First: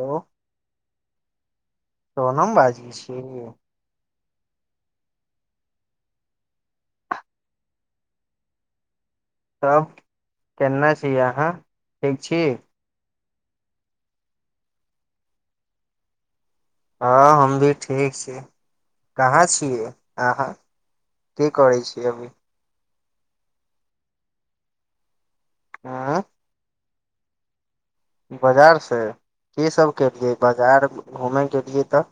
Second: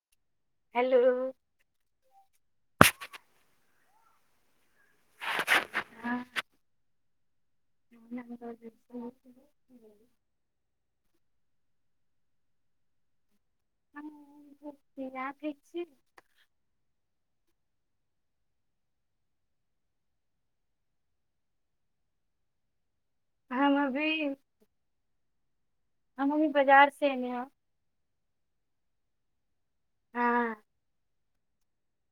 ओ hello Sonam बाजै छि ह तब केने छी अहाँ ठीक छी हम भ रखै छी हँ हम भी ठीक छी कहाँ छियै अहाँ की करै छी अभी हम अभी हम उं अभी बाजार से एने ह बाजार से की सब केलियै हँ बाजार घूमे केलियै त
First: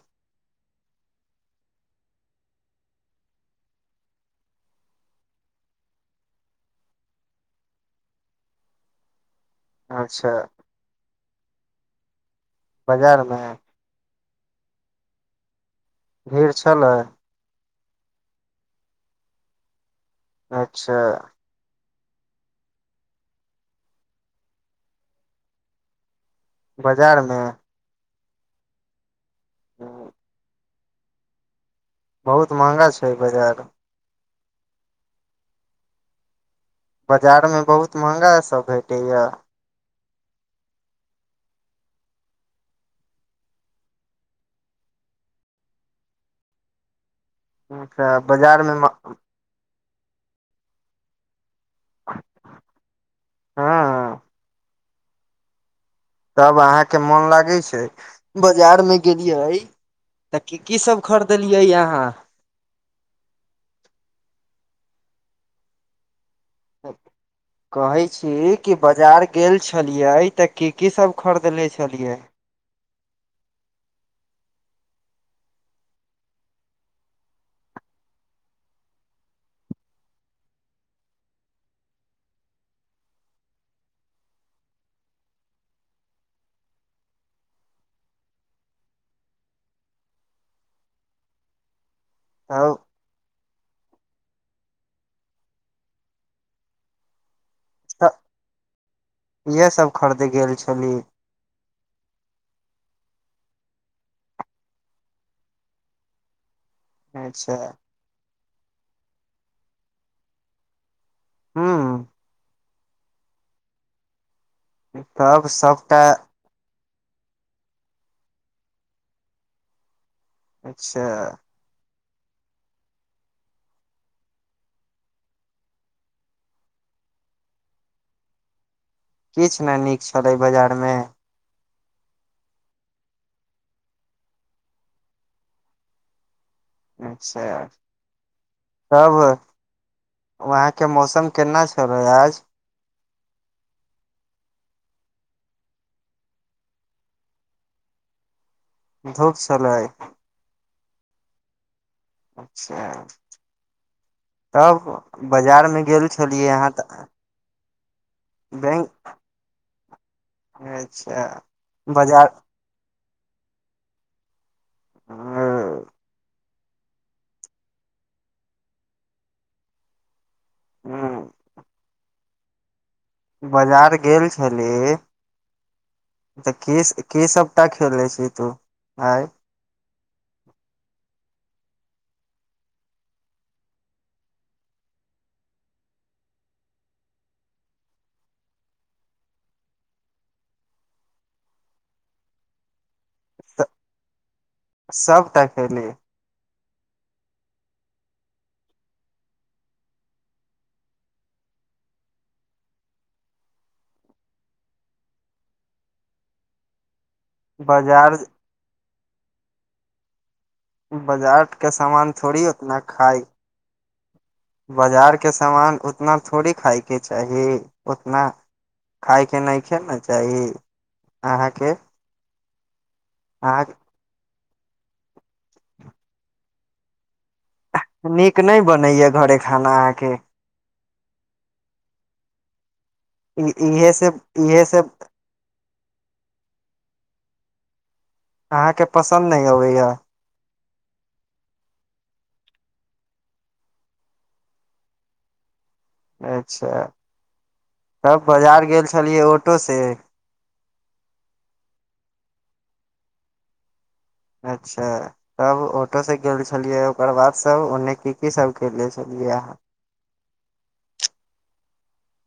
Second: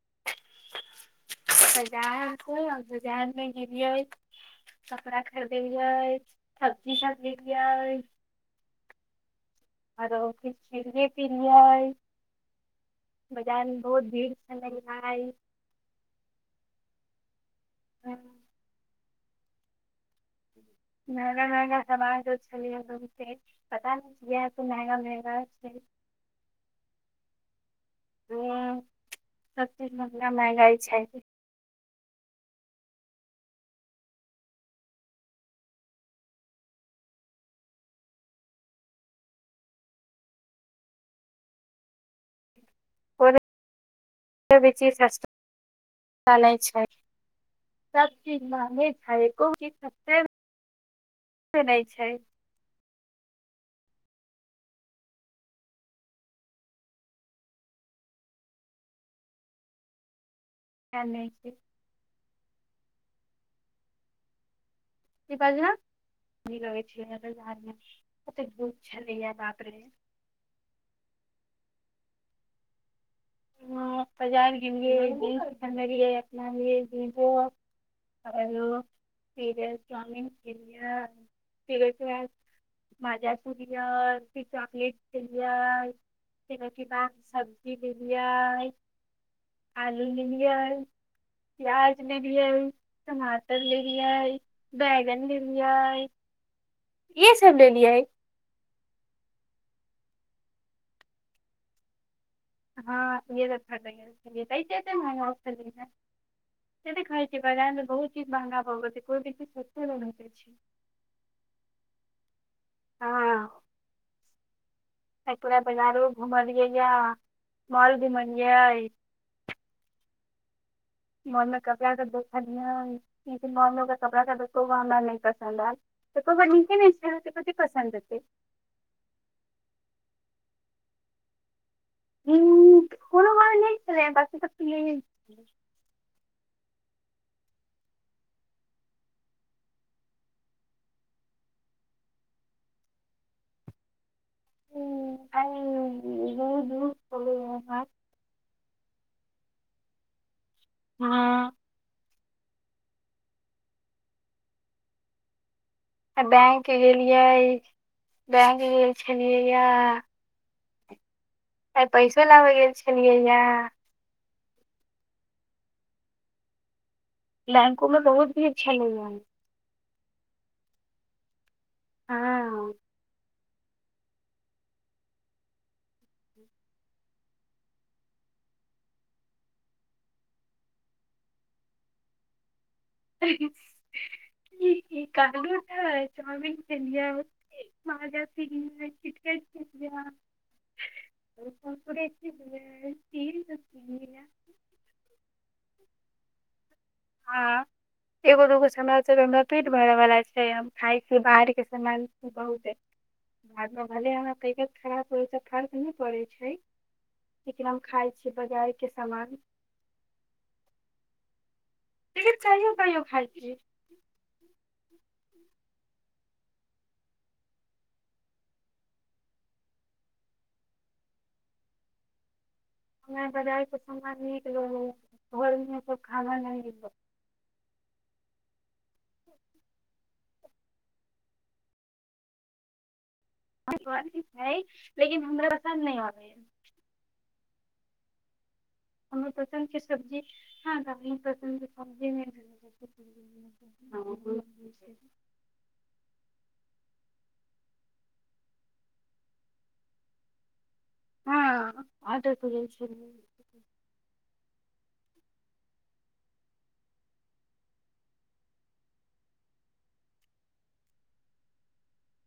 सजात बजामे गेलियै कपड़ा खरिदलियै सब्जी खरिदलियै [inaudible] [unintelligible] आरो अच्छा फेर खेलियै पी लियै बाजार मे बजारमे बहुत भीड़ चनइ भीड़ छलै ह अच्छा महंगा महंगा समानो छलियै बहुते पता नहि त महगा महेगा बाजारमे ह्म सबचीज हूँ, महंगा महंगाइ छै बहुत महँगा छै बाजार बाजारमे बहुत महंगास सब भेटैया ओ बेचीसा चै छै सब अच्छा चीज बाजार मे म महंगे छै एको गो चिज सस्ता से नहि छै हँ तब अहाँके मोन लागै छै बजारमे गेलियै तऽ की की तै सब नै छै खरीदलियै आहाँ की बाज ह कहै छी धूप कि बाजार छलैया बाप गेल रे छलियै तऽ की की सब खर् दने छलियै ह बाजार गेलियै जिंस अनलियै अपना लेल एगो आरो फेरो चाउमिन खेलियै फेर ओइके बाद माजा पुलियै फिर चॉकलेट खेलियै फेर ओइके बाद सब्जी मे पियाज आलू लेलियै प्याज लेलियै तब टमाटर लेलियै बैगन लेलियै इहे सब लेलियै इएह सब खरीदै गेल छली हँ इहे सब खरिद गेल छलियै तै त एते महंगा भी गेलन है नहि देखै छियै अच्छा बाजारमे बहुत चीज महंगा भऽ गेल छै कोइ भी चीज सस्ते नहिभेटै छै हू हँ तब हरपुरा सबटा बाजारो घुमलिय जा मारुद मनियइ अच्छा जा के देखिए कपड़ा देख एको गो हमरा नहि पसन्द आयल त नचे पसन्द एतै किछु ने नीक छलै बाजार में ह कोनो बार ल छलै बाकी तऽ त ल अच्छा यार तब वहाँके मौसम केना छलै आज ह अइ हल धूप सलाय हं अच्छा तब बाजारमे गेल आ छलियै बैंक अहाँ तऽ गेलियै बैंक गेल छलियै या अच्छा आइ पैसो बाजार लाबै गेल छलियैए आ लैकों में बहुत भीड़ छलै एल है हँ हँ बाजार गेल छलही तऽ की की सभटा खेलै छी तू आँय [inaudible] ह ई कहलू नै चाउमीन खेलिए मा़जा पिलिए किटकैट [inaudible] [inaudible] कुरकुरै खेलिएयै सभटा खेली हँ एगो दूगो समय हमरा पेट भरैवालला छै हम खाइ छी बाहरके समाल छी बहुत बाद में भले हमरा तबियत खराब होयसँ फर्क नहि पड़ैत छै लेकिन हम खाइ बाजार छियै बाजार के सामान बाजार के सामान लेकिन थोड़ी कहियो उतना कहियो खाइ खाय छी बाजार के सामान उतना थोड़े खााय के चाही उतना खाय के नहिखे ने चाही अहाँके नै बजार अहाँ के समान नीक लागय घर मे खाना नहि नीक लगै नीक नहि बनैए घरे खाना अहाँके इ- इहे से बनै छै इहे से लेकिन हमरा पसन्द नहि अबैए अहाँके पसन्द नहि के अबैया सब्जी हँ तऽ हमरा पसंद के‌ सब्जी नै समझ अच्छा तब बाजार गेल छलियै ऑटो से हँ ऑटो स गेल छलियै अच्छा तब ऑटो से गेल छलियै ओकर बाद सब ओन्ने की की सब खेरदे छलियै इयह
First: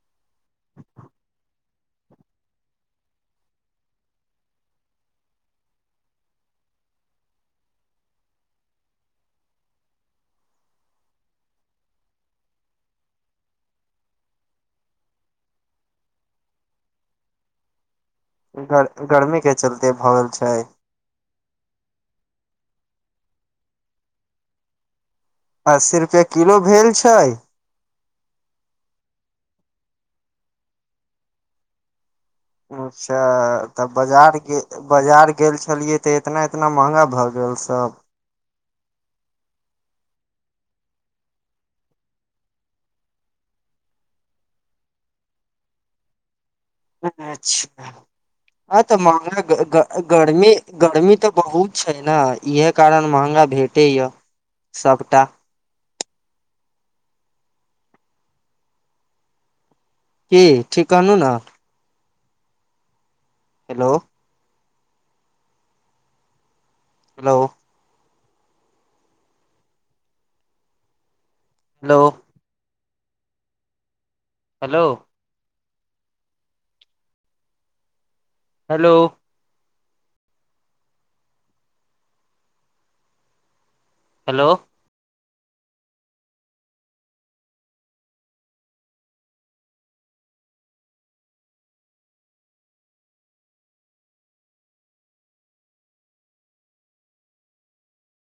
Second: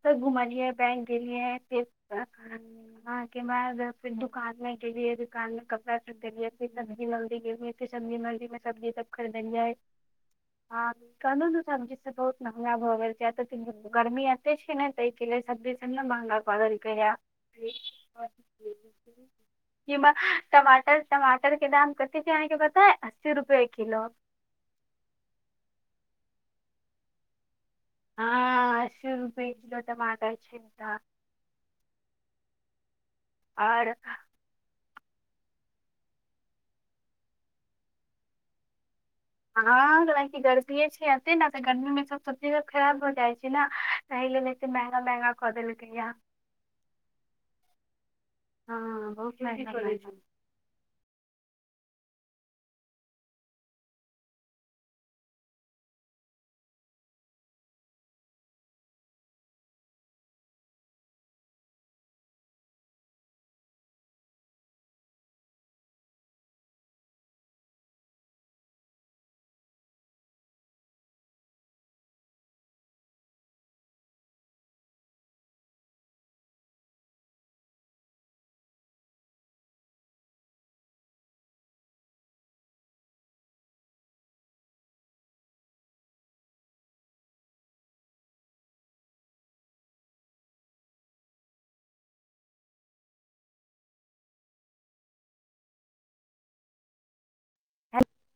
तऽ घुमलियै बैंक गेलियै फिर अहां के बाद फिर दुकानमे गेलियै दुकानमे कपड़ा खरीदलियै फेर सब्जीमंडी गेलियै फेर सब्जी मंडीमे सब्जी सब खरीदलियै [inaudible] ह कहलहुं ने सब्जी सब बहुत महँगा भऽ गेल छै एत त गर्मी [unintelligible] गर गर्मी के चलते ई मा भऽ गेल छै टमाटर टमाटर के दाम कथी छै अहँके ब नै अस्सी रुपये किलो अस्सी रुपये किलो भेल छै हँ‌ अस्सी रूपे किलो टमाटर छै अखन अच्छा तऽ बजारके बजार गेल छलियै तऽ इतना इतना महँगा भऽ गेल सब हँ कलाकि गर्मीेये छै अते ने तऽ गर्मी मे सब सब्जी सब खराब भ जाइ छै ने त लेल महंगा महंगा कऽ देलकैया अच्छा हँ तऽ महंगा बहुत कऽ गई देलकै। गर्मी गर्मी तऽ बहुत छै ने इह कारण मंहगा भेटैया सबटा की ठीक कहनू न hello hello hello hello hello hello hello